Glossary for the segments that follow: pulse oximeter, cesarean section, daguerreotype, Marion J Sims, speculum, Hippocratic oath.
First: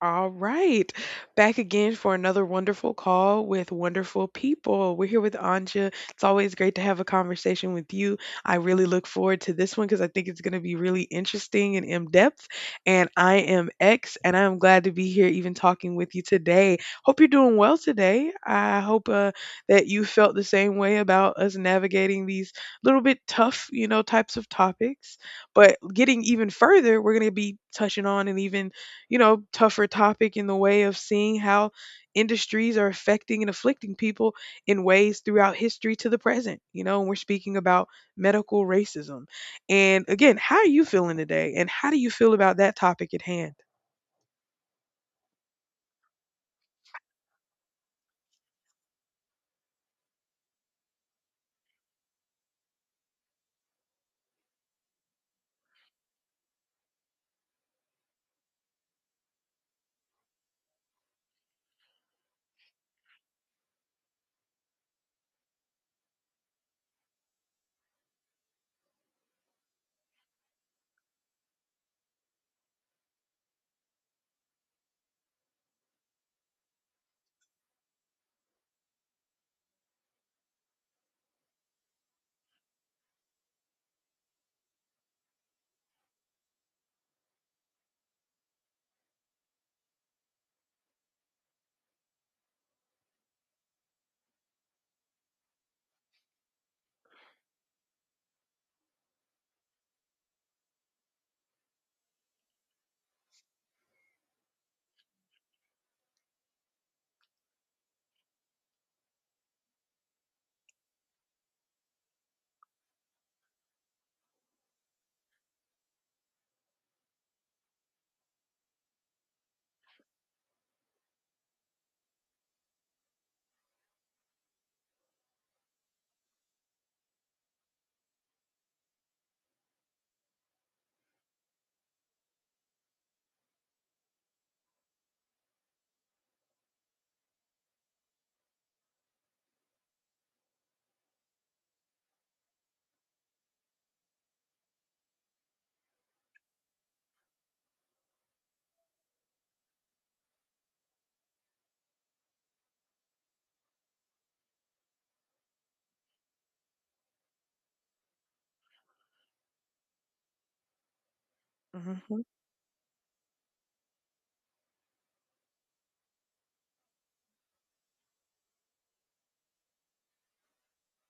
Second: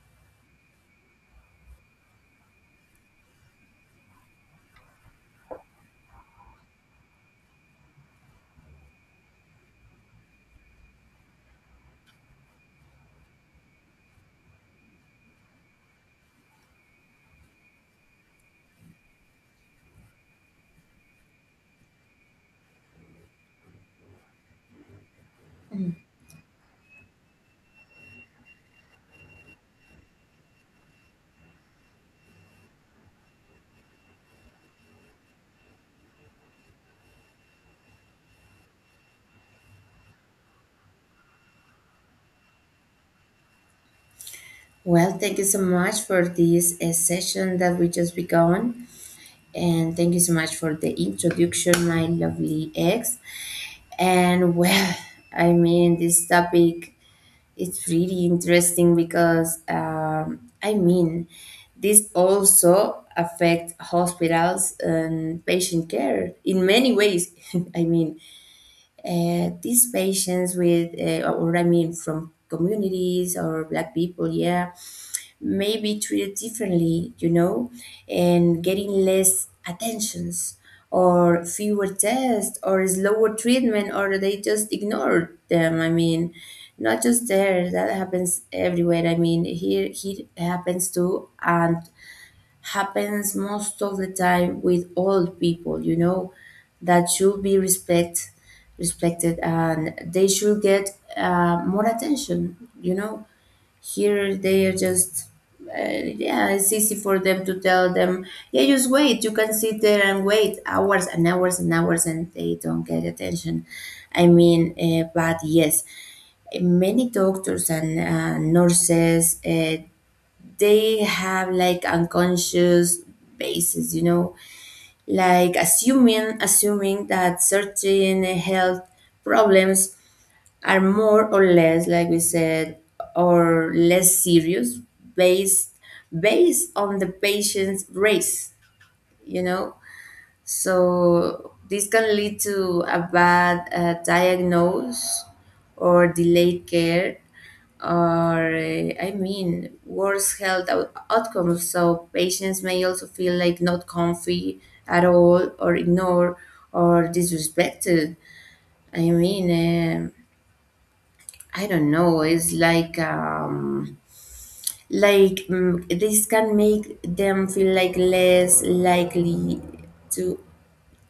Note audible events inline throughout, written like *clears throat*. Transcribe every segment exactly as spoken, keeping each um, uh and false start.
All right. Back again for another wonderful call with wonderful people. We're here with Anja. It's always great to have a conversation with you. I really look forward to this one because I think it's going to be really interesting and in depth. And I am X, and I'm glad to be here even talking with you today. Hope you're doing well today. I hope uh, that you felt the same way about us navigating these little bit tough, you know, types of topics. But getting even further, we're going to be touching on and even you know, tougher topic in the way of seeing how industries are affecting and afflicting people in ways throughout history to the present. You know, and we're speaking about medical racism. And again, how are you feeling today? And how do you feel about that topic at hand? Well, thank you so much for this uh, session that we just begun. And thank you so much for the introduction, my lovely ex. And well, I mean, this topic is really interesting because, um, I mean, this also affect hospitals and patient care in many ways. *laughs* I mean, uh, these patients with, uh, or I mean, from communities or black people, yeah maybe treated differently, you know, and getting less attentions or fewer tests or slower treatment or they just ignored them. I mean, not just there, that happens everywhere. I mean, here here it happens too and happens most of the time with old people, you know, that should be respect respected, and they should get uh, more attention, you know. Here they are just uh, yeah, it's easy for them to tell them, yeah, just wait. You can sit there and wait hours and hours and hours and they don't get attention. I mean, uh, but yes, many doctors and uh, nurses, uh, they have like unconscious basis, you know, like assuming assuming that certain health problems are more or less, like we said, or less serious, based based on the patient's race, you know. So this can lead to a bad uh, diagnose or delayed care or uh, I mean worse health out- outcomes. So patients may also feel like not comfy at all, or ignored, or disrespected. I mean, um I don't Hmm. know. It's like um, like mm this can make them feel like less likely to.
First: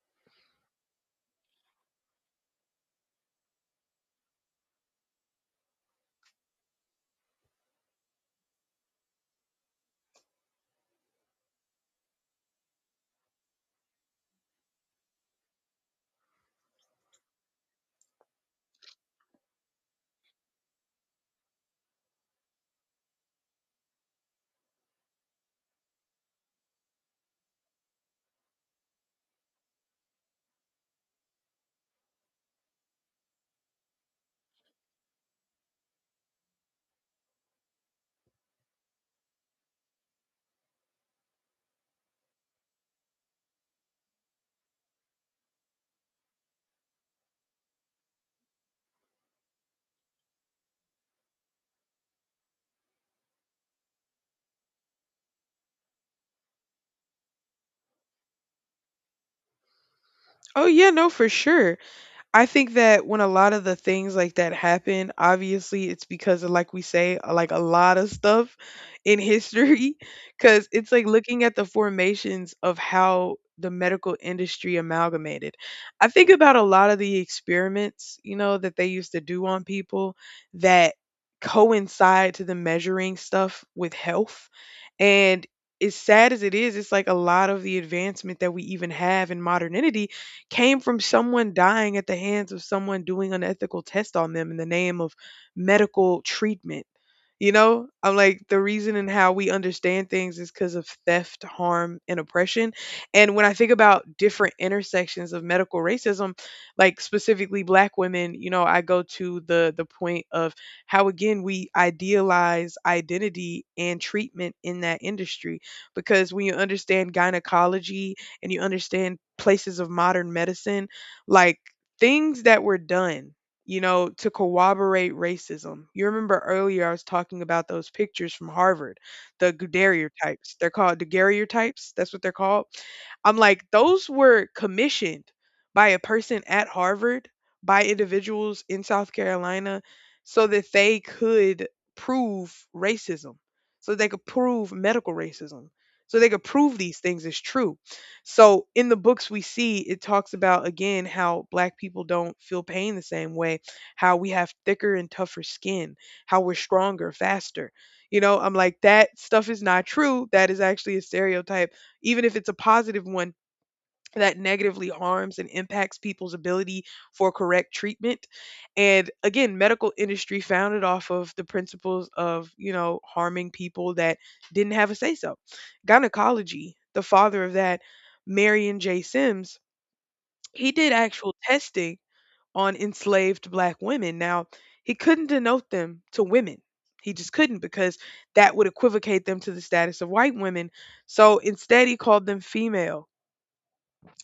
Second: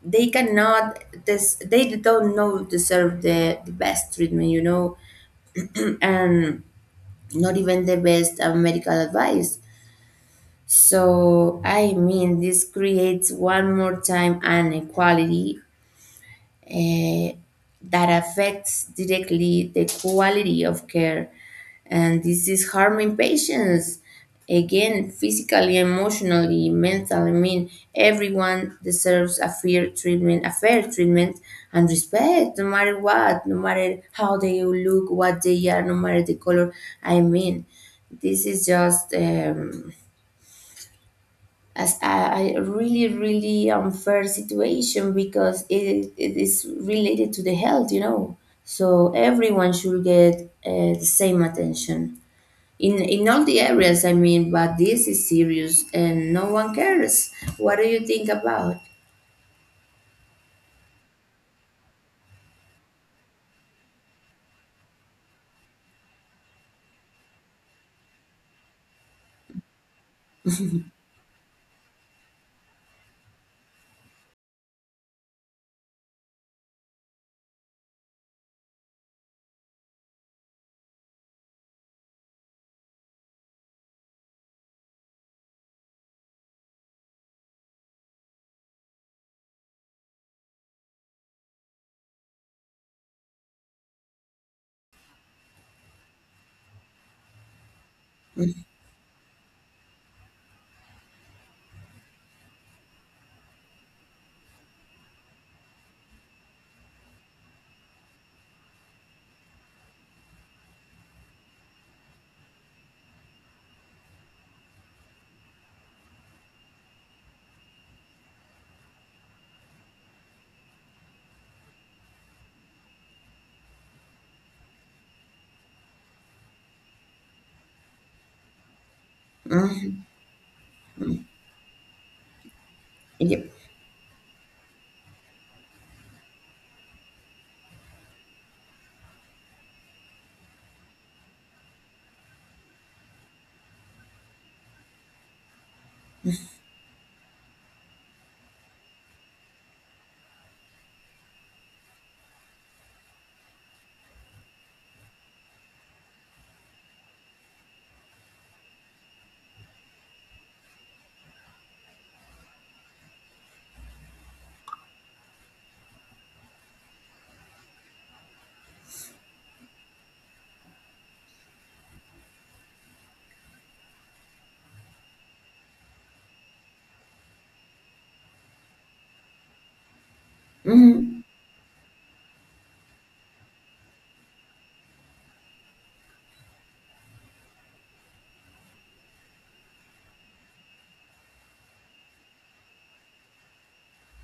They cannot. This they don't know deserve the, the best treatment. You know, and not even the best uh, medical advice. So I mean, this creates one more time an equality, eh, that affects directly the quality of care. And this is harming patients again, physically, emotionally, mentally. I mean, everyone deserves a fair treatment, a fair treatment and respect, no matter what, no matter how they look, what they are, no matter the color. I mean, this is just. Um, as a, a really really unfair situation because it, it is related to the health, you know. So everyone should get uh, the same attention in in all the areas. I mean, but this is serious and no one cares. What do you think about? Oh yeah, no, for sure. I think that when a lot of the things like that happen, obviously it's because of like we say, uh, like a lot of stuff in history. *laughs* Cause it's like looking at the formations of how the medical industry amalgamated. I think about a lot of the experiments, you know, that they used to do on people that coincide to the measuring stuff with health. And as sad as it is, it's like a lot of the advancement that we even have in modernity came from someone dying at the hands of someone doing unethical tests on them in the name of medical treatment. You know, I'm like Mm, the reason and how we understand things is because of theft, harm, and oppression. And when I think about different intersections of medical racism, like specifically black women, you know, I go to the the point of how again we idealize identity and treatment in that industry because when you understand gynecology and you understand places of modern medicine, like things that were done, you know, to corroborate racism. You remember earlier I was talking about those pictures from Harvard, the daguerreotypes. They're called daguerreotypes. That's what they're called. I'm yep. like, those were commissioned by a person at Harvard, by individuals in South Carolina, so that they could prove racism, so they could prove medical racism, so they could prove these things is true. So in the books we see, it talks about again how black people don't feel pain the same way, how we have thicker and tougher skin, how we're stronger, faster. You know, I'm like, that stuff is not true. That is actually a stereotype, even if it's a positive one that negatively harms and impacts people's ability for correct treatment and again medical industry founded off of the principles of you know harming people that didn't have a say so. Gynecology, the father of that, Marion J. Sims, he did Mhm. actual testing on enslaved black women. Now he couldn't denote them to women, he just couldn't, because that would equivocate them to the status of white women. So instead he called them female,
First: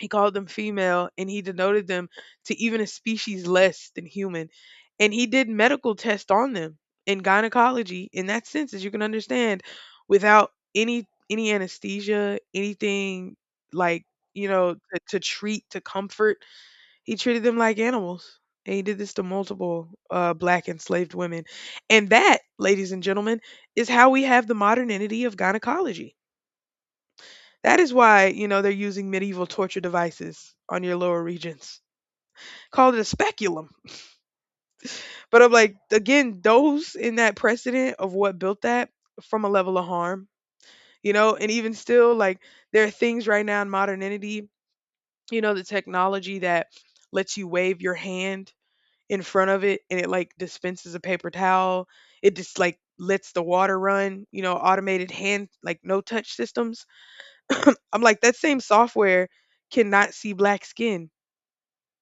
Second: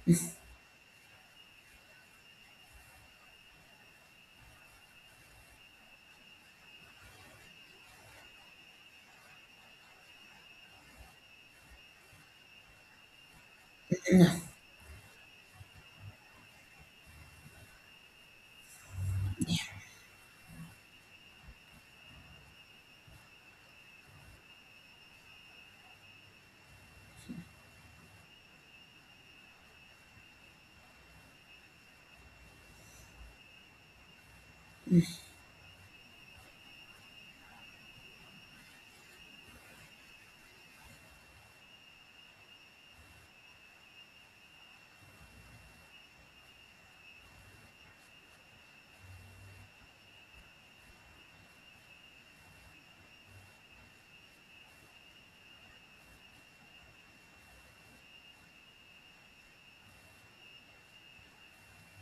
he called them female, and he denoted them to even a species less than human. And he did medical tests on them in gynecology in that sense, as you can understand, without any any anesthesia, anything like, you know, to, to treat, to comfort. He treated them like animals. And he did this to multiple uh, black enslaved women. And that, ladies and gentlemen, is how we have the modernity of gynecology. That is why, you know, they're using medieval torture devices on your lower regions. Called it a speculum. But I'm like, again, those in that precedent of what built that from a level of harm, you know, and even still, like, there are things right now in modernity, you know, the technology that lets you wave your hand in front of it and it like dispenses a paper towel. It just like lets the water run, you know, automated hand, like no touch systems. *clears throat* I'm like, that same software cannot see black skin.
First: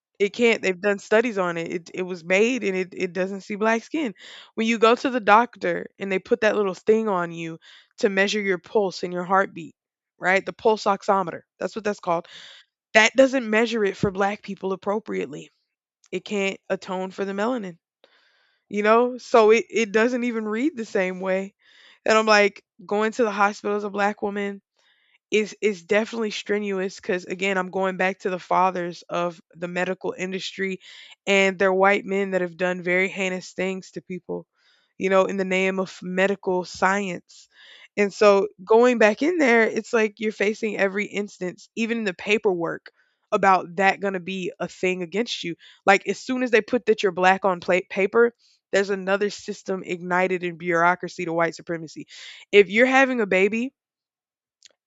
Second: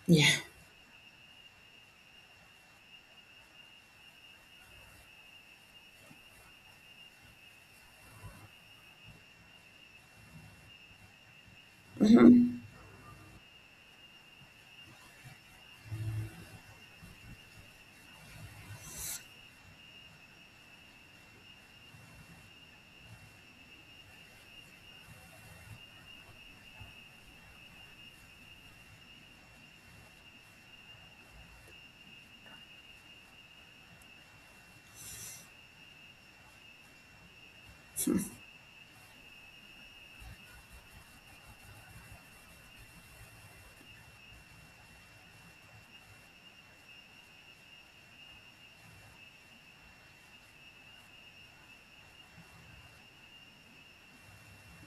Yeah. It can't. They've done studies on it. It it was made and it, it doesn't see black skin. When you go to the doctor and they put that little thing on you to measure your pulse and your heartbeat, right? The pulse oximeter. That's what that's called. Hmm. That doesn't measure it for black people appropriately. It can't atone for the melanin. You know? So it, it doesn't even read the same way. And I'm like, going to the hospital as a black woman, is is definitely strenuous, because again I'm going back to the fathers of the medical industry, and they're white men that have done very heinous things to people, you know, in the name of medical science. And so going back in there, it's like you're facing every instance, even in the paperwork, about that going to be a thing against you. Like as soon as they put that you're black on plate paper, there's another system ignited in bureaucracy to white supremacy. If you're having a baby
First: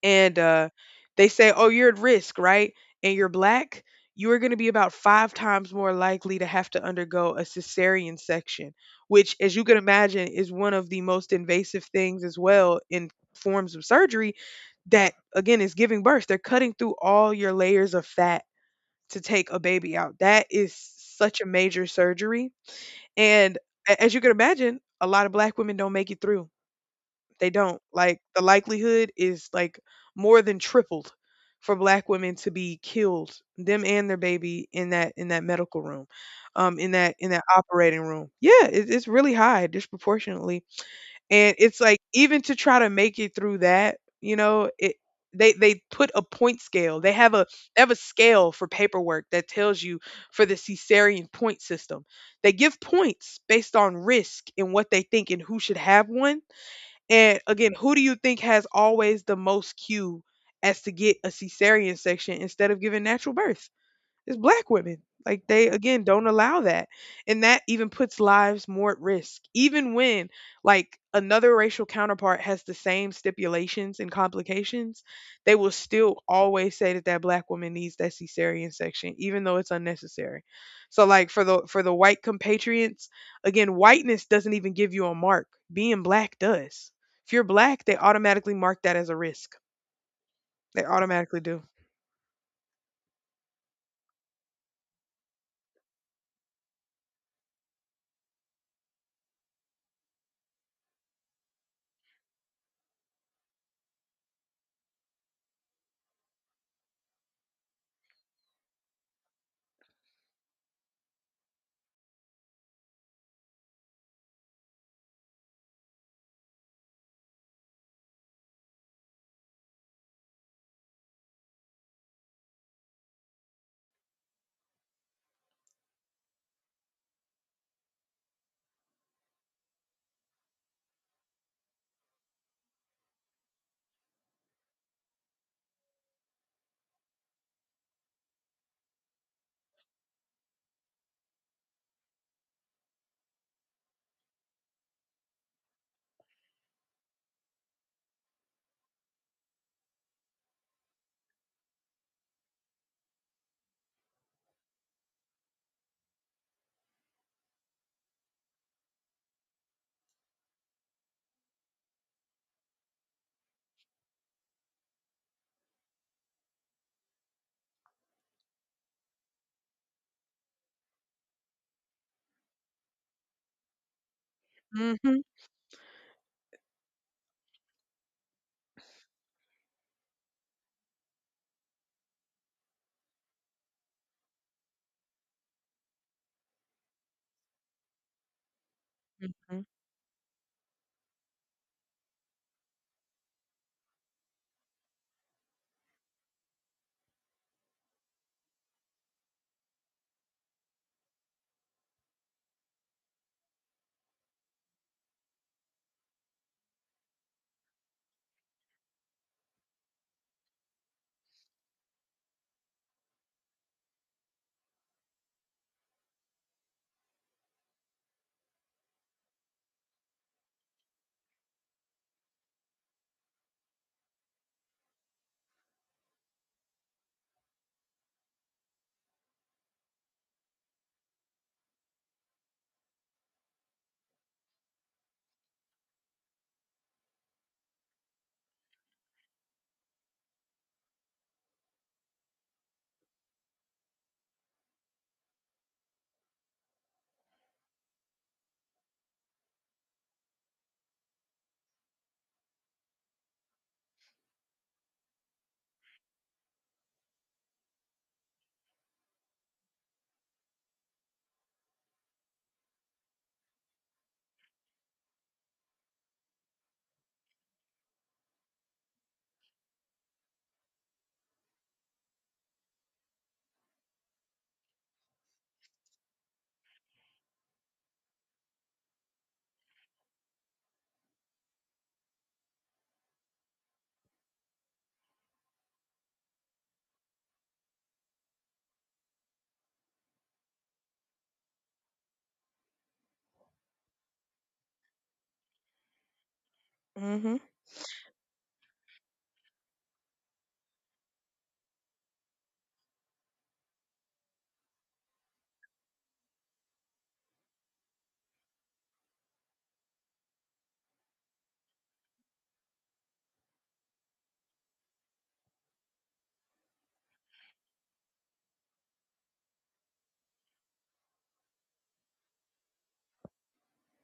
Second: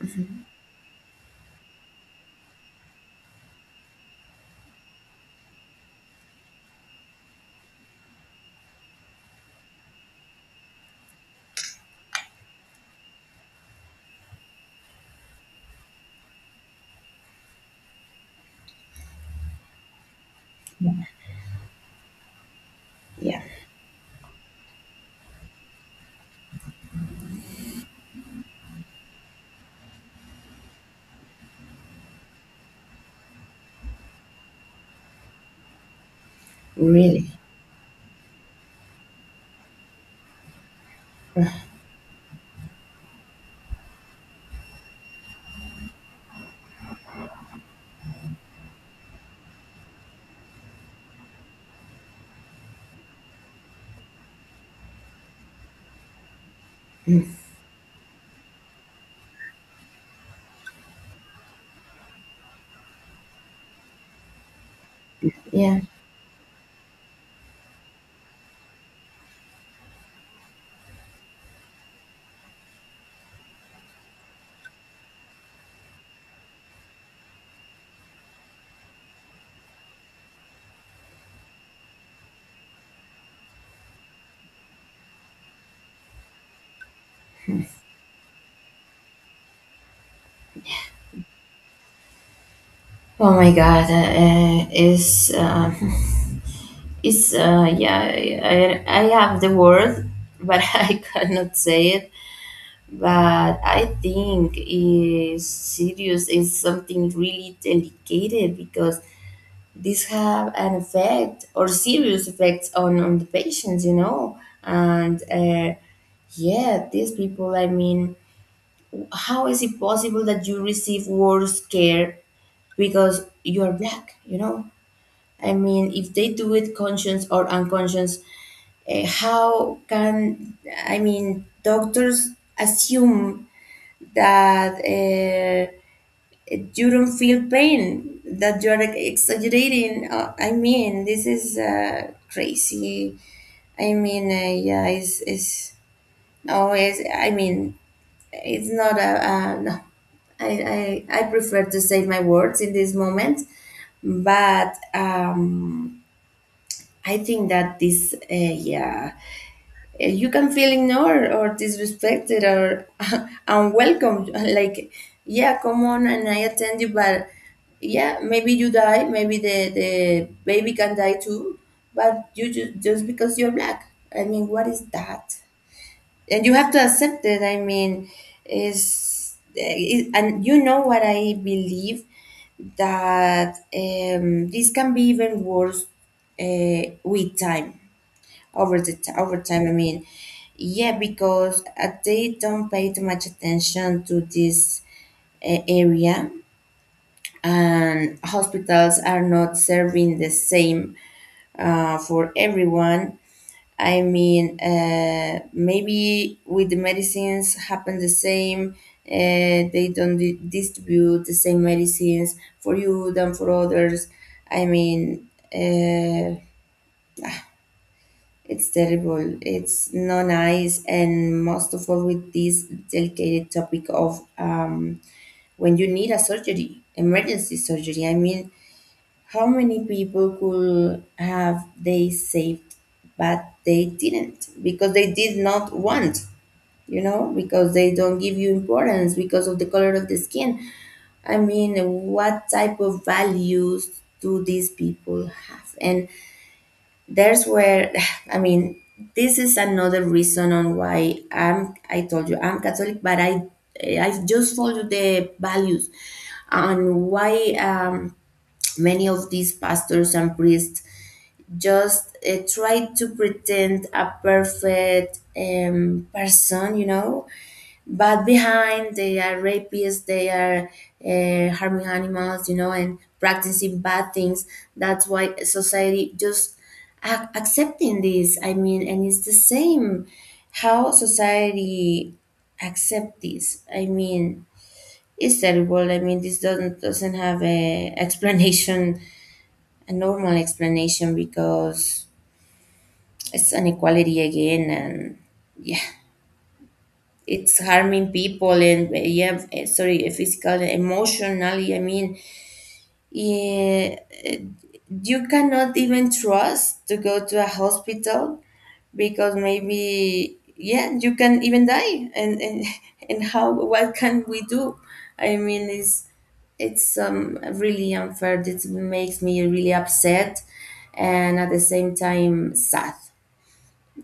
and uh, they say, "Oh, you're at risk, right? And you're black. You are going to be about five times more likely to have to undergo a cesarean section," which, as you can imagine, is one of the most invasive things as well in forms of surgery. That again is giving birth. They're cutting through all your layers of fat to take a baby out. That is such a major surgery, Yeah, and a- as you can imagine, a lot of black women don't make it through. They don't. Like the likelihood is like more than tripled for black women to be killed, them and their baby, in that in that medical room, um, in that really. in that operating room. Yeah, it, it's really high disproportionately, and it's like even to try to make it through that, you know, it they they put a point scale. They have a they have a scale for paperwork that tells you for the cesarean point system. They give points based on risk and what they think and who should have one. Mm, And again, who do you think has always the most cue as to get a cesarean section instead of giving natural birth? It's black women. Like they yeah. again don't allow that. And that even puts lives more at risk. Even when like another racial counterpart has the same stipulations and complications, they will still always say that that black woman needs that cesarean section even though it's unnecessary. So like for the for the white compatriots, again whiteness doesn't even give you a mark. Being black does. If you're black, they automatically mark that as a risk. They automatically do. Oh my god. Uh, uh, is uh, Is uh, Yeah, I, I have the word, but *laughs* I cannot say it. But I think is serious is something really delicate because this have an effect or serious effects on on the patients, you know, and. Uh, yeah, these people, I mean, how is it possible that you receive worse care because you're black, you know? I mean, if they do it conscious or unconscious. Uh, how can, I mean, doctors assume that uh, you don't feel pain, that you are exaggerating? Uh, I mean, this is uh, crazy. I mean, uh, yeah, it's, it's always, I mean, it's not a, uh, no. I, I, I prefer to save my words in this moment, but um, I think that this, uh, yeah, eh, you can feel ignored or disrespected or *laughs* unwelcome. *laughs* Like, yeah, come on and I attend you, but yeah, maybe you die, maybe the, the baby can die too, but you just, just because you're black. I mean, what is Mhm. that? And you have to accept it. I mean, is it, and you know what I believe that um, this can be even worse uh, with time, over the t- over Mhm. time. I mean, yeah, because uh, they don't pay too much attention to this uh, area, and hospitals are not serving the same uh, for everyone. I mean, uh, maybe with the medicines happen the same. Uh, they don't di- distribute the same medicines for you than for others. I mean, uh, it's terrible. It's not nice, and most of all with this delicate topic of, um, when you need a surgery, emergency surgery. I mean, how many people could have they saved, but they didn't because they did not want, you know, because they don't give you importance because of the color of the skin. I mean, what type of values do these people have? And there's where *sighs* I mean this is another reason on why i'm I told you I'm Catholic, but i i just follow the values. And why um many of these pastors and priests just uh, try to pretend a perfect, um, person, you know, but behind they are rapists, they are uh, harming animals, you know, and practicing bad things. That's why society just ac- accepting this, I mean. And it's the same how society accept this. I mean, it's terrible. I mean, this doesn't doesn't have a *laughs* explanation, a normal explanation, because it's an inequality again, and. Mhm. It's harming people, and uh, yeah, uh, sorry, uh, physical and emotionally, I mean, eh, uh, you cannot even trust to go to a hospital because maybe yeah you can even die. And and, *laughs* and how, what can we do? I mean, it's it's um really unfair. It makes me really upset, and at the same time sad,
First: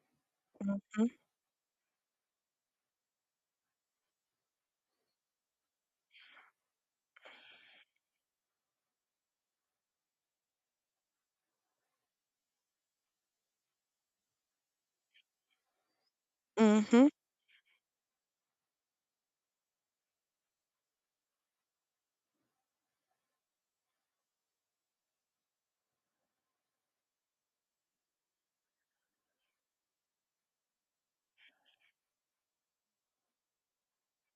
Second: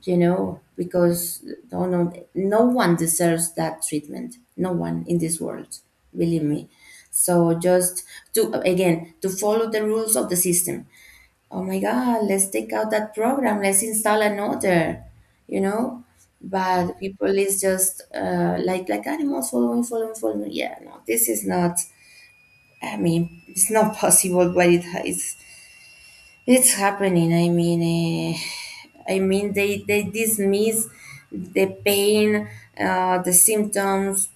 you know, Mhm. because no, no, no one deserves that treatment. No one in this world, believe me. So just to again to follow the rules of the system. Oh my God, let's take out that program. Let's install another. You know, but Mhm. people is just uh, like like animals following, following, following. Yeah, no, this is not. I mean, it's not *laughs* possible, but it is. It's happening. I mean, uh, I mean, they they dismiss the pain, uh, the symptoms,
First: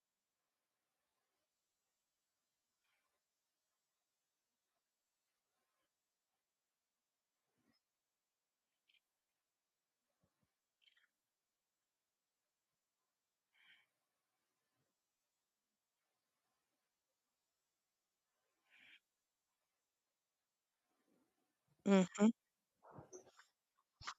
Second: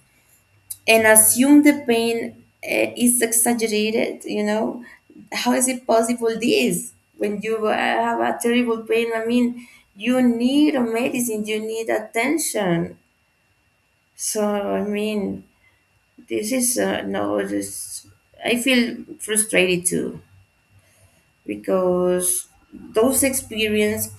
and assume the pain uh, is exaggerated. You know, how is it possible this when you uh, have a terrible pain? I mean, you need a medicine. You need attention. So I mean, this is uh, no. This, I feel frustrated too Mhm, because those experience.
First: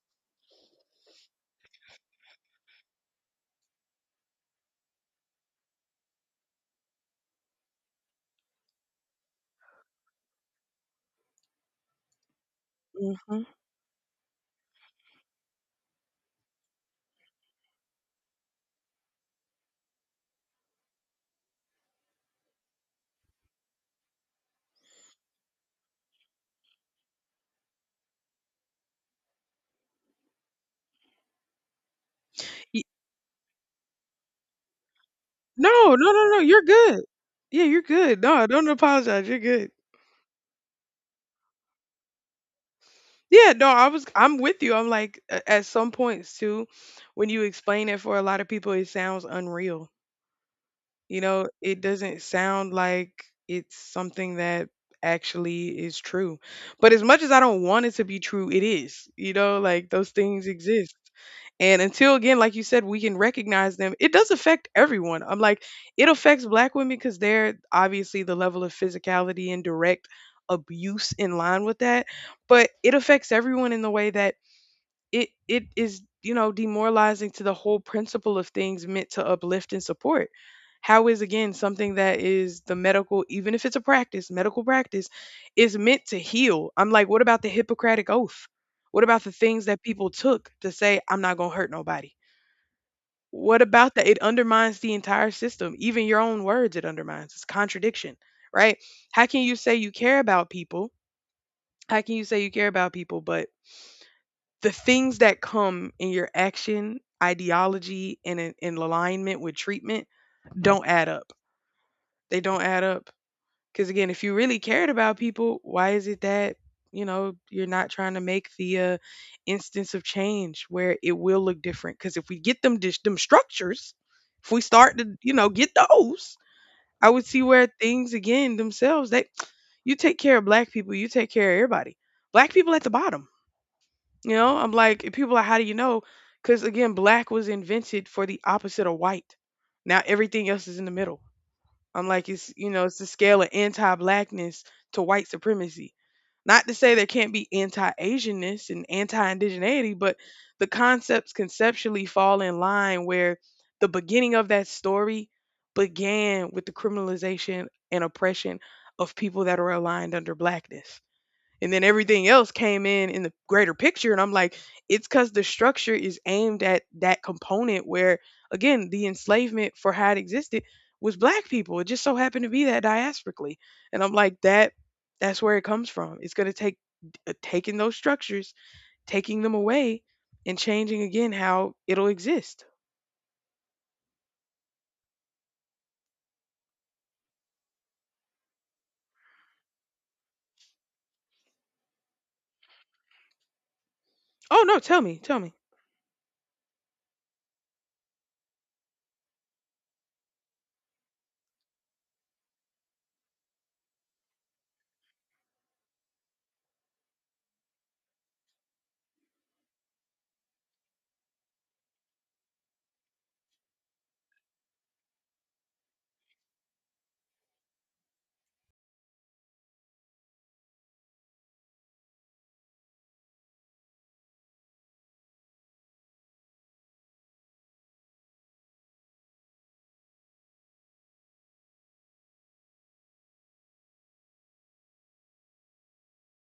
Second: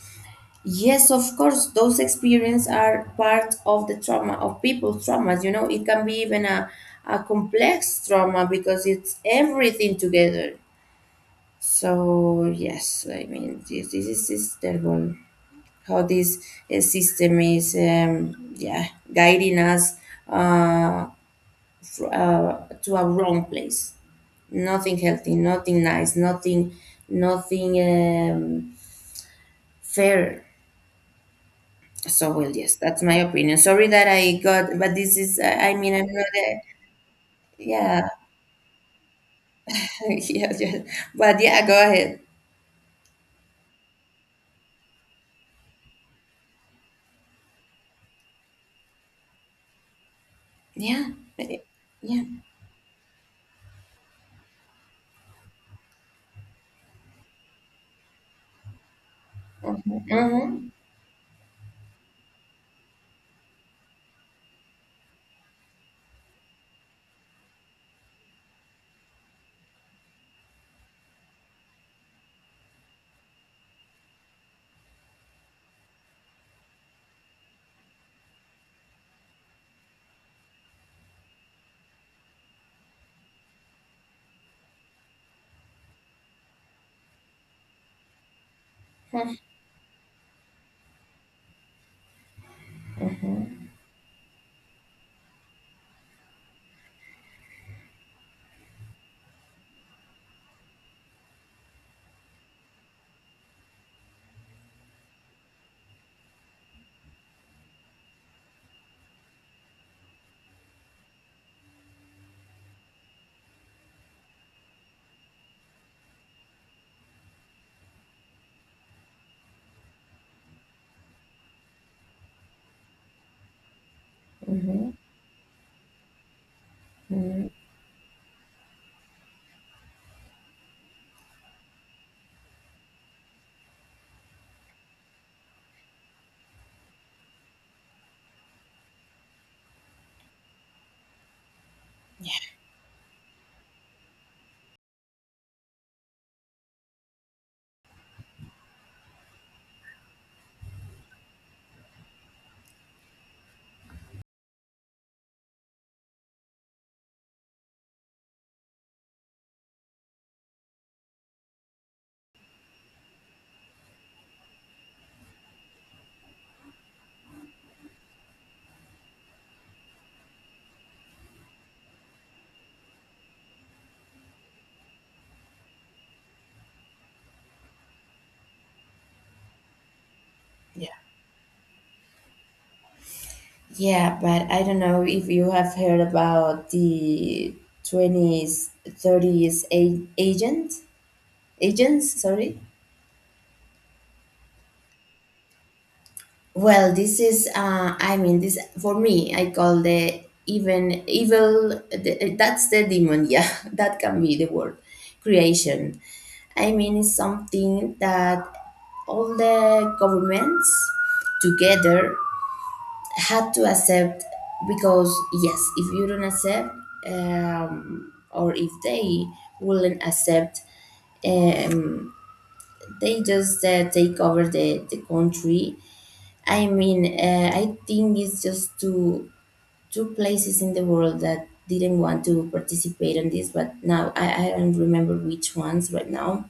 Yes, of course, those experiences are part of the trauma of people's traumas. You know, it can be even a, a complex trauma because it's everything together. So, yes, I mhm. mean, this, this is is terrible how this uh, system is, um, yeah, guiding us uh, to, uh, to a wrong place. Nothing healthy, nothing nice, nothing, nothing um, fair. So, well, yes, that's my opinion. Sorry that I got, but this is, I I mean, No, I'm no, not no, no, a. you're good. Yeah, you're Yeah. good. No, don't apologize, you're good. *laughs* Yeah, yeah, but yeah, go ahead. Yeah, no, I was I'm with you. I'm like, a at some points too, when you explain it for a lot of people, it sounds unreal. Yeah, You know, it doesn't yeah. sound like it's something that actually is true. But as much as I don't want it to be true, it is. You know, like those things Mm-hmm. exist. And until again, like you said, we can recognize them. It does affect everyone. I'm like, it affects black women because they're obviously the level of physicality and direct abuse in line with that. But it affects everyone in the way that it it is you know demoralizing to the whole principle of things meant to uplift and support. How is again something that is the medical, even if it's a practice, medical practice is meant to heal? I'm like, what about the Hippocratic oath? What about the things that people took to say I'm not going to hurt nobody? What about that? It undermines the entire system. Even your own words, it undermines, it's contradiction, right? How can you say you care about people? How can you say you care about people but the things that come in your action, ideology, and in, in alignment with treatment don't add up? They don't add up. Because again, if you really cared about people, why is it that you know you're not trying to make the uh, instance of change where it will look different? Because if we get them dis- them structures, if we Mm-hmm. start to you know get those, I would see Hmm. where things again themselves. They you take care of black people, you take care of everybody. Black people at the bottom, you know, I'm like, and people are like, how do you know? Because again, black was invented for the opposite of white. Now everything else is in the middle. I'm like, it's, you know, it's the scale of anti blackness to white supremacy. Not to say there can't be anti Asianness and anti indigeneity, but the concepts conceptually fall in line where the beginning of that story began with the criminalization and oppression of people that are aligned under blackness. And then everything else came in in the greater picture, and I'm like, it's because the structure is aimed at that component where, again, the enslavement, for how it existed, was black people. It just so happened to be that diasporically. And I'm like, that that's where it comes from. It's going to take uh, taking those structures, taking them away, and Yeah. changing again how it'll exist. Yeah, but I don't know if you have heard about the twenties, thirties a- agent, agents, sorry. Oh no, tell me, tell me. Well, this is, uh, I mean, this for me, I call the even evil, the, that's the demon, yeah, *laughs* that can be the word, creation. I mean, it's something that all the governments together had to accept because, yes, if you don't accept, um, or if they wouldn't accept, um, they just uh, take over the, the country. I mean, uh, I think it's just two two places in the world that didn't want to participate in this, but now I, I don't remember which ones right now.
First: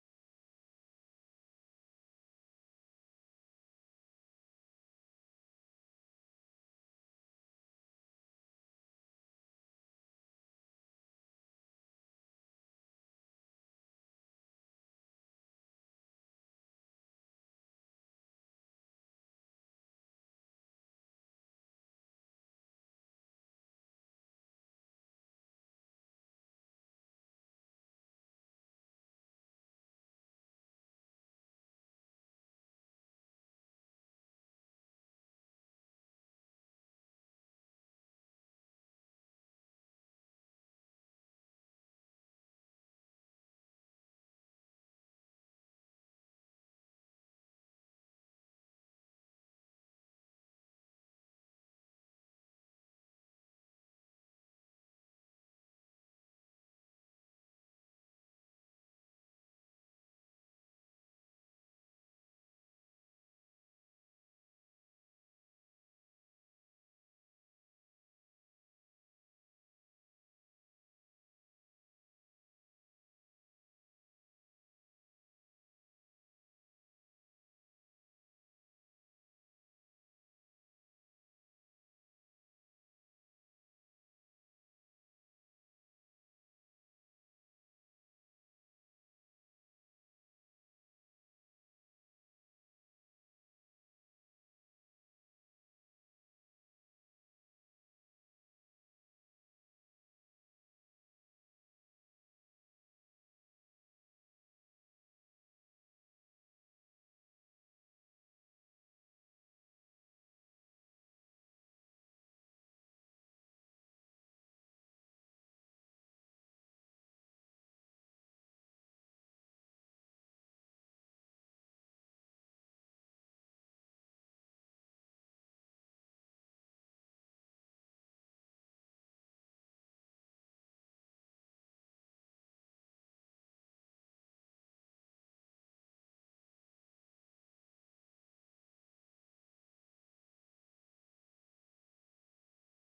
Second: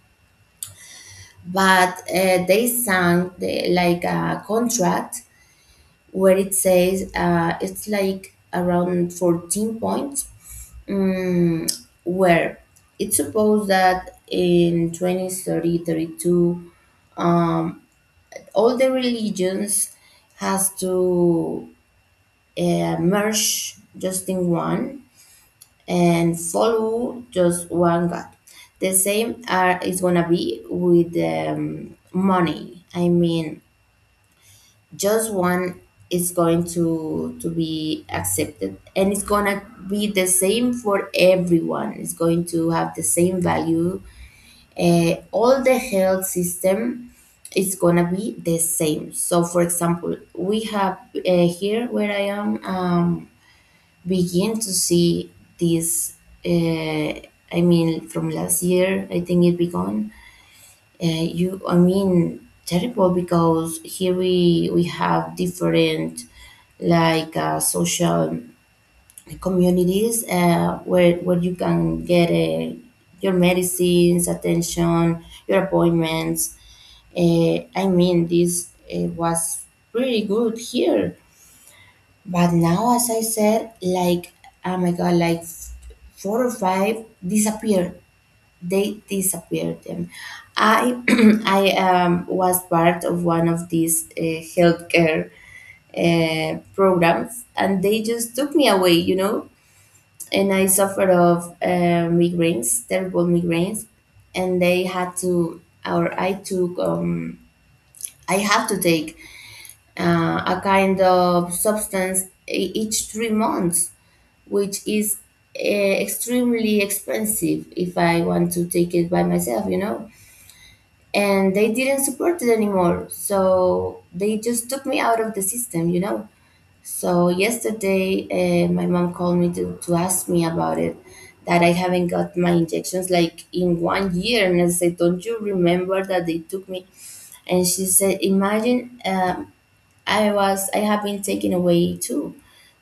But uh, they signed the, like a contract where it says uh, it's like around fourteen points, um, where it's supposed that in twenty thirty thirty two, all the religions has to uh, merge just in one and follow just one God. The same are, is gonna be with um, money. I mean, just one is going to to be accepted, and it's gonna be the same for everyone. It's going to have the same value. Uh, all the health system is gonna be the same. So, for example, we have uh, here where I am. Um, begin to see this. Uh, I mean, from last year, I think it began. Uh, you, I mean, terrible because here we we have different, like uh, social communities uh, where where you can get uh, your medicines, attention, your appointments. Uh, I mean, this uh, was pretty good here, but now, as I said, like, oh my God, like f- four or five disappeared. They disappeared them. I *clears throat* I um, was part of one of these uh, healthcare uh, programs, and they just took me away, you know. And I suffered of uh, migraines, terrible migraines, and they had to, or I took, um, I have to take uh, a kind of substance e- each three months, which is uh, extremely expensive if I want to take it by myself, you know. And they didn't support it anymore, so they just took me out of the system, you know. So yesterday, uh, my mom called me to, to ask me about it, that I haven't got my injections like in one year. And I said, "Don't you remember that they took me?" And she said, "Imagine, um, I was I have been taken away too."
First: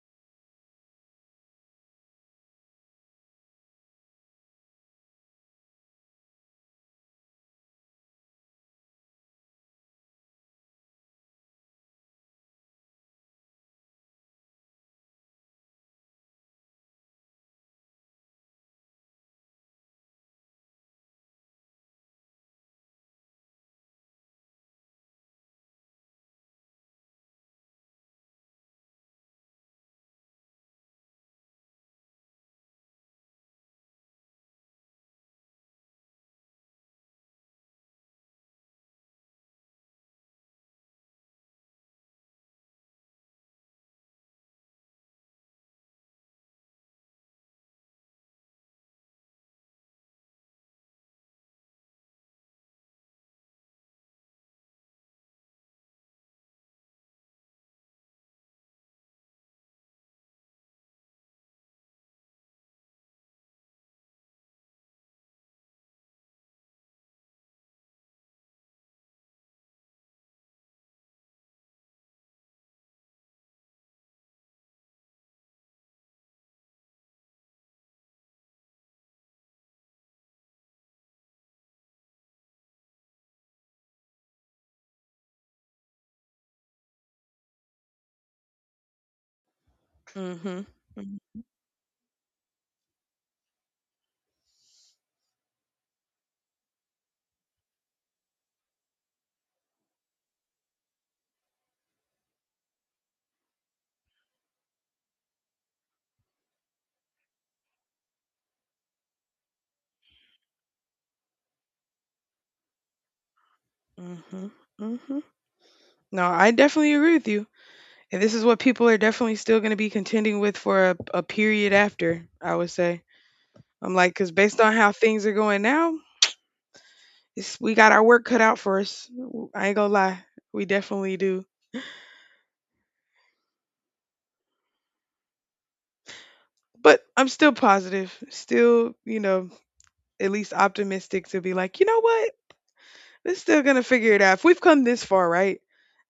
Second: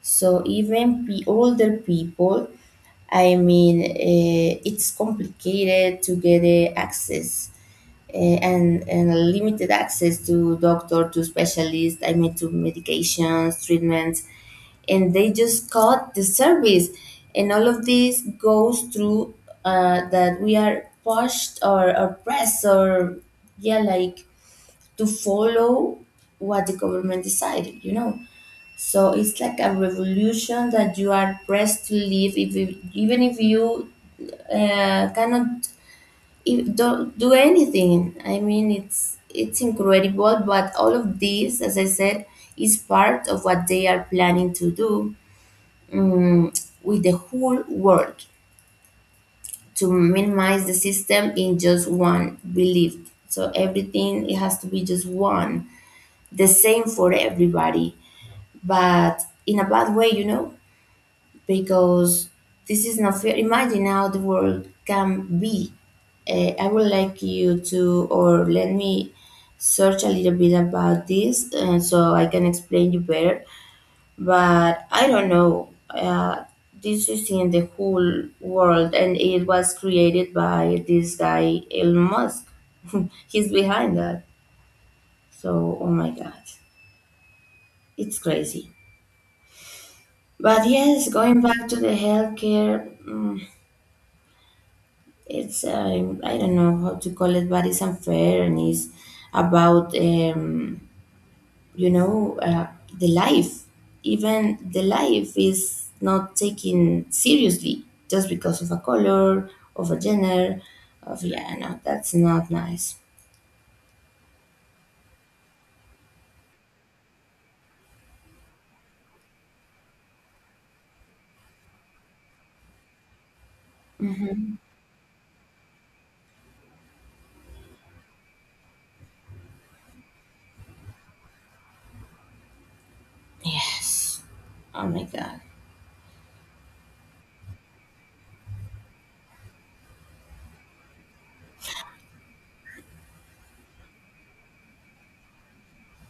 So even pe- older people, I mean, uh, it's complicated to get uh, access, uh, and, and limited access to doctor, to specialist, I mean, to medications, treatments, and they just cut the service. And all of this goes through, uh, that we are pushed or, or pressed or, yeah, like, to follow what the government decided, you know? So it's like a revolution that you are pressed to live, if you, even if you uh, cannot, if, do, do anything. I mean, it's it's incredible, but all of this, as I said, is part of what they are planning to do, um, with the whole world, to minimize the system in just one belief. So everything, it has to be just one, the same for everybody, but in a bad way, you know. Because this is not fair. Imagine how the world can be. Uh, I would like you to, or let me search a little bit about this, uh, so I can explain you better. But I don't know. Uh, this is in the whole world, and it was created by this guy, Elon Musk. *laughs* He's behind that. So, oh my God, it's crazy. Mm-hmm. But yes, going back to the healthcare. Mm, it's, um, I don't know how to call it, but it's unfair, and it's about, um, you know uh, the life. Even the life is not taken seriously just because of a color, of a gender, of yeah, no, that's not nice. Mm-hmm. Mm-hmm. No, I definitely agree with you. And this is what people are definitely still going to be contending with for a, a period after, I would say. I'm like, because Hmm. based on how things are going now, it's, we got our work cut out for us. W- I ain't going to lie. We definitely do. Yes. Oh my God. But I'm still positive, still, you know, at least optimistic to be like, you know what? They're still gonna figure it out. If we've come this far, right?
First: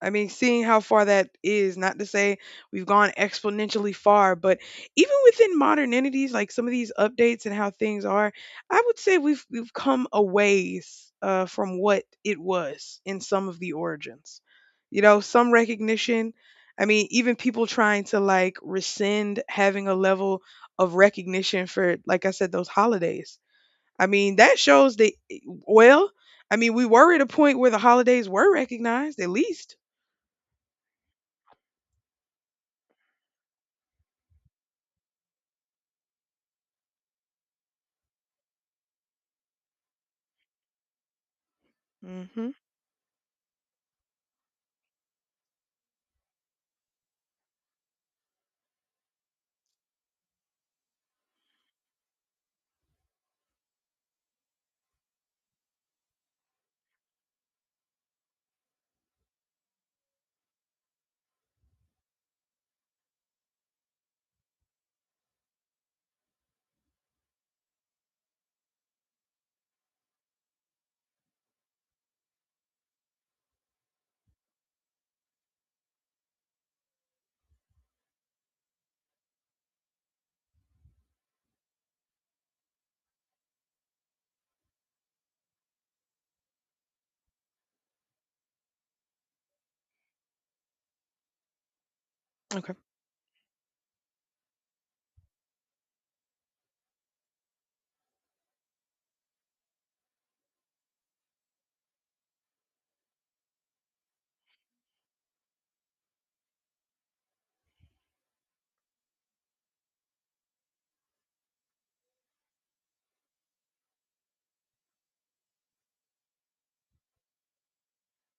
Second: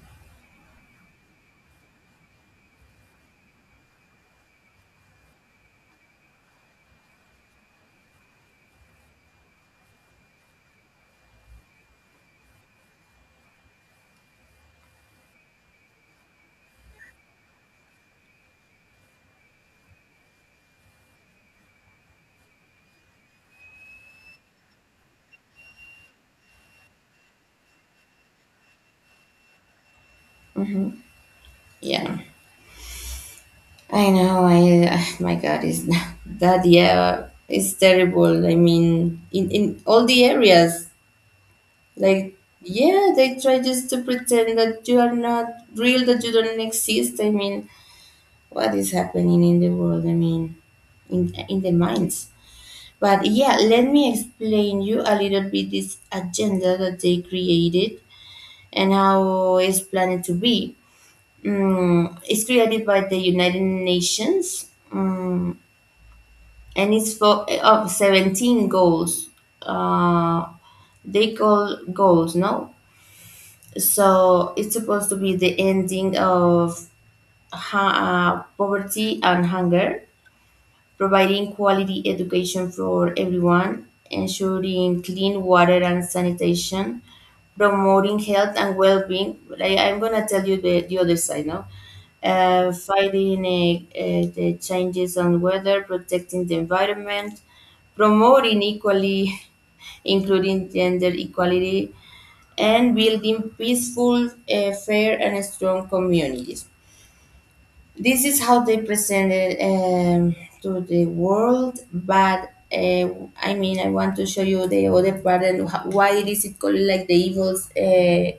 I mean, seeing how far that is, not to say we've gone exponentially far, but even within modern entities, like some of these updates and how things are, I would say we've we've come a ways uh, from what it was in some of the origins. You know, some recognition. I mean, even people trying to like rescind having a level of recognition for, like I said, those holidays. I mean, that shows that, well, I mean, we were at a point where the holidays were recognized, at least. Yeah. I know. I, ah, my god is *laughs* that, yeah. It's terrible. I mean, in, in all the areas. Like, Hmm. yeah, they try just to pretend that you are not real, that you don't exist. I mean, what is happening in the world? I mean, in in the minds. But yeah, let me explain you a little bit this agenda that they created, and how it's planned to be. Mm, it's created by the United Nations, mm, and it's for of seventeen goals. Uh, they call goals, no? So it's supposed to be the ending of, ha- uh, poverty and hunger, providing quality education for everyone, ensuring clean water and sanitation, promoting health and well-being. But I, I'm gonna tell you the, the other side now. Uh, Okay. Fighting, uh, uh, the changes on weather, protecting the environment, promoting equally, *laughs* including gender equality, and building peaceful, uh, fair, and strong communities. This is how they presented, um, to the world, but, uh, I mean, I want to show you the other part, and ho- why it is it called like the evils, uh,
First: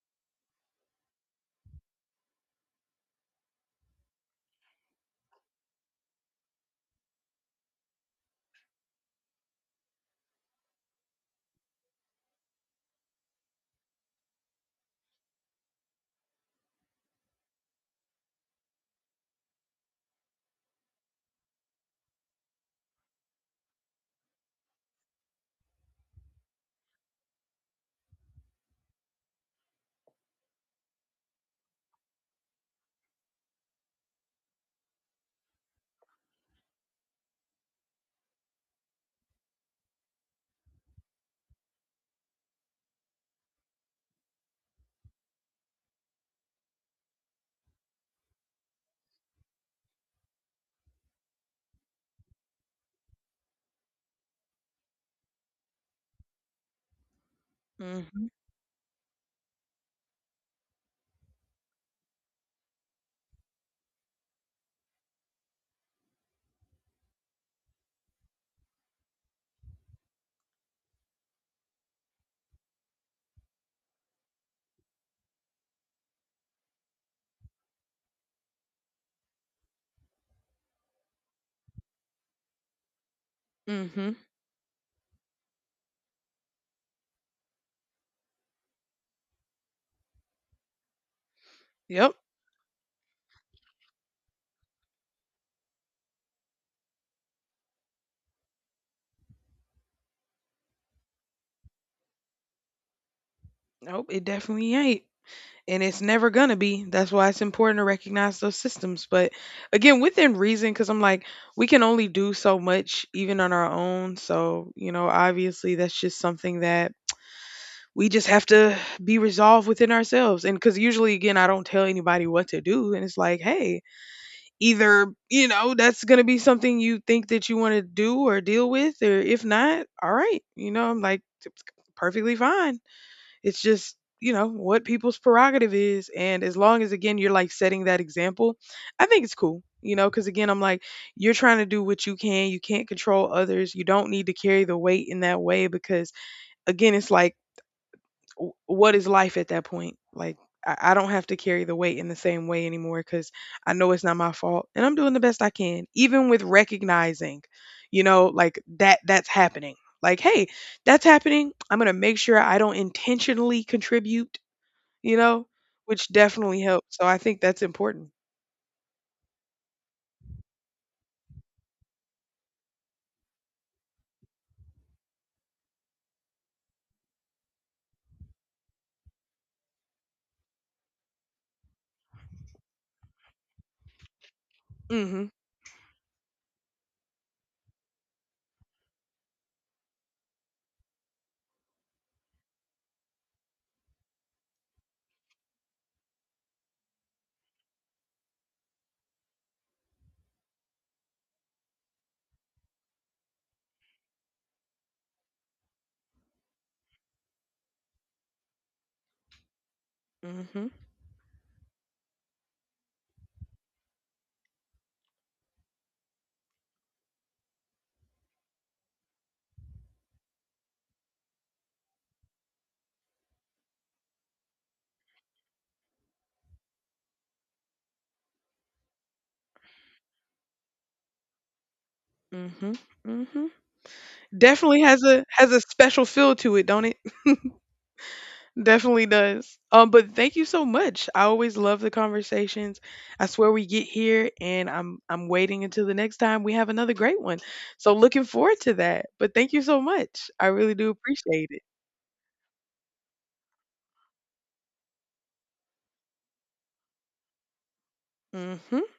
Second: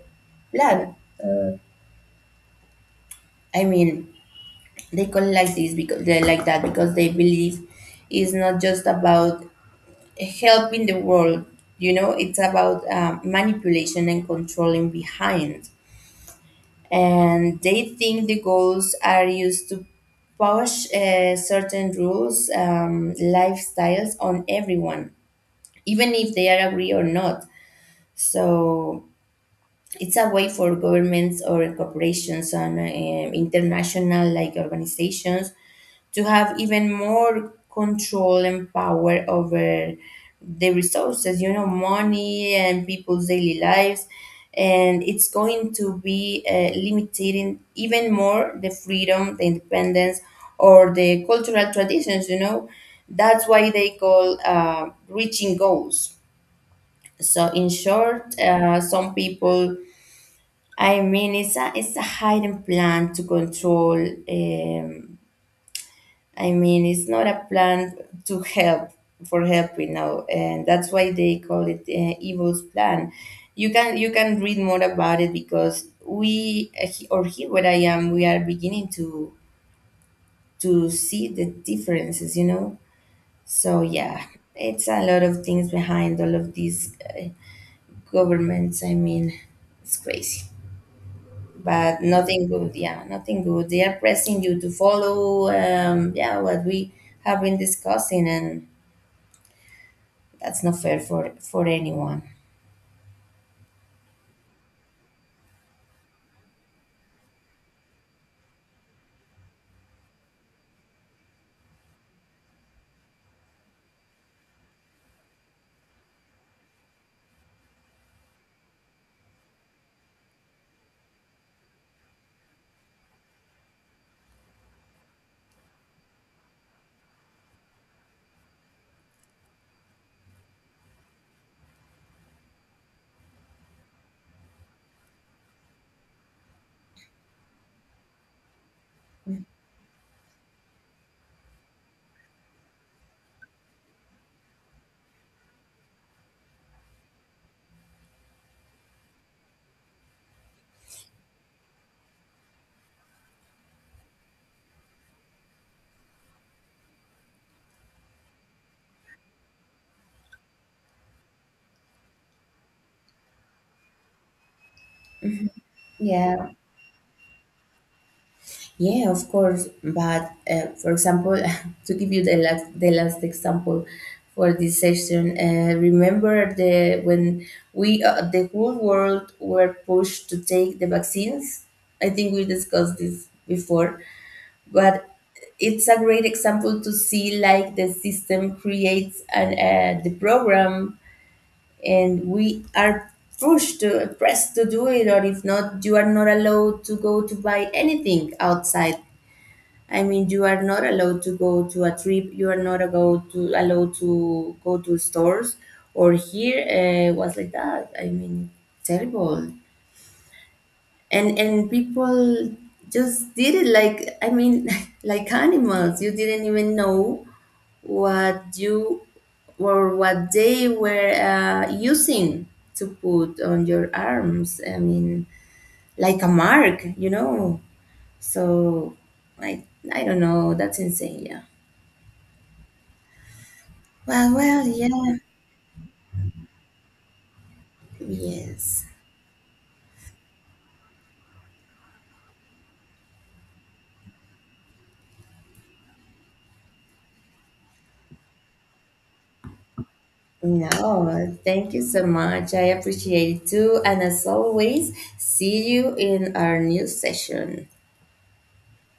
blood. I mean, they call it like this because they like that because they believe it's not just about helping the world. You know, it's about, uh, manipulation and controlling behind. And they think the goals are used to push, uh, certain rules, um, lifestyles on everyone, even if they are agree or not. So it's a way for governments or corporations and um international like organizations to have even more control and power over the resources, you know, money and people's daily lives. And it's going to be, uh, limiting even more the freedom, the independence, or the cultural traditions, you know. That's why they call, uh, reaching goals. So, in Hmm. short, uh, some people, I mean, it's a it's a hidden plan to control, um, I mean, it's not a plan to help for help, you know, and that's why they call it, uh, evil's plan. You can you can read more about it because we, uh, he- or here where I am, we are beginning to to see the differences, you know. So, Hmm. yeah, it's a lot of things behind all of these, uh, governments. I mean, it's crazy, but Yep. nothing good. Yeah, nothing good. They are pressing you to follow. Um, yeah, what we have been discussing, and that's not fair for for anyone. Nope, it definitely ain't. And it's never going to be. That's why it's important to recognize those systems. But again, within reason, because I'm like, we can only do so much even on our own. So, you know, obviously that's just something that we just have to be resolved within ourselves. And because usually, again, I don't tell anybody what to do. And it's like, hey, either, you know, that's going to be something you think that you want to do or deal with, or if not, all right. You know, I'm like, it's perfectly fine. It's just, you know, what people's prerogative is. And as long as, again, you're like setting that example, I think it's cool, you know, because again, I'm like, you're trying to do what you can. You can't control others. You don't need to carry the weight in that way because, again, it's like, w- what is life at that point? Like, I, I don't have to carry the weight in the same way anymore because I know it's not my fault, and I'm doing the best I can, even with recognizing, you know, like that that's happening. Like, hey, that's happening. I'm gonna make sure I don't intentionally contribute, you know, which Yeah, definitely helps. So I think that's important. yeah, of course. But, uh, for example, *laughs* to give you the last the last example for this session, uh, remember the when we uh, the whole world were pushed to take the vaccines. I think we discussed this before, but Mm-hmm. it's a great example to see, like, the system creates an uh, the program, and we are pushed to pressed to do it, or if not, you are not allowed to go to buy anything outside. I mean, you are not allowed to go to a trip. You are not allowed to allowed to go to stores. Or here, uh, was like that, I mean. Terrible. Mm-hmm. And and people just did it, like, I mean, *laughs* like animals. You didn't even know what you or what they were, uh, using to put on your arms. I mean, like a mark you know So, i i don't know. That's insane. Yeah. Mm-hmm. Mm-hmm. Well well Definitely has yeah. a has a special feel to it, don't it? Yes, Definitely does. Um, but thank you so much. I always love the conversations. I swear we get here and I'm I'm waiting until the next time we have another great one. So looking forward to that. But thank you so much. I really do no, appreciate it. thank you so much. I appreciate it too, and as always, see you in our new session. Hmm.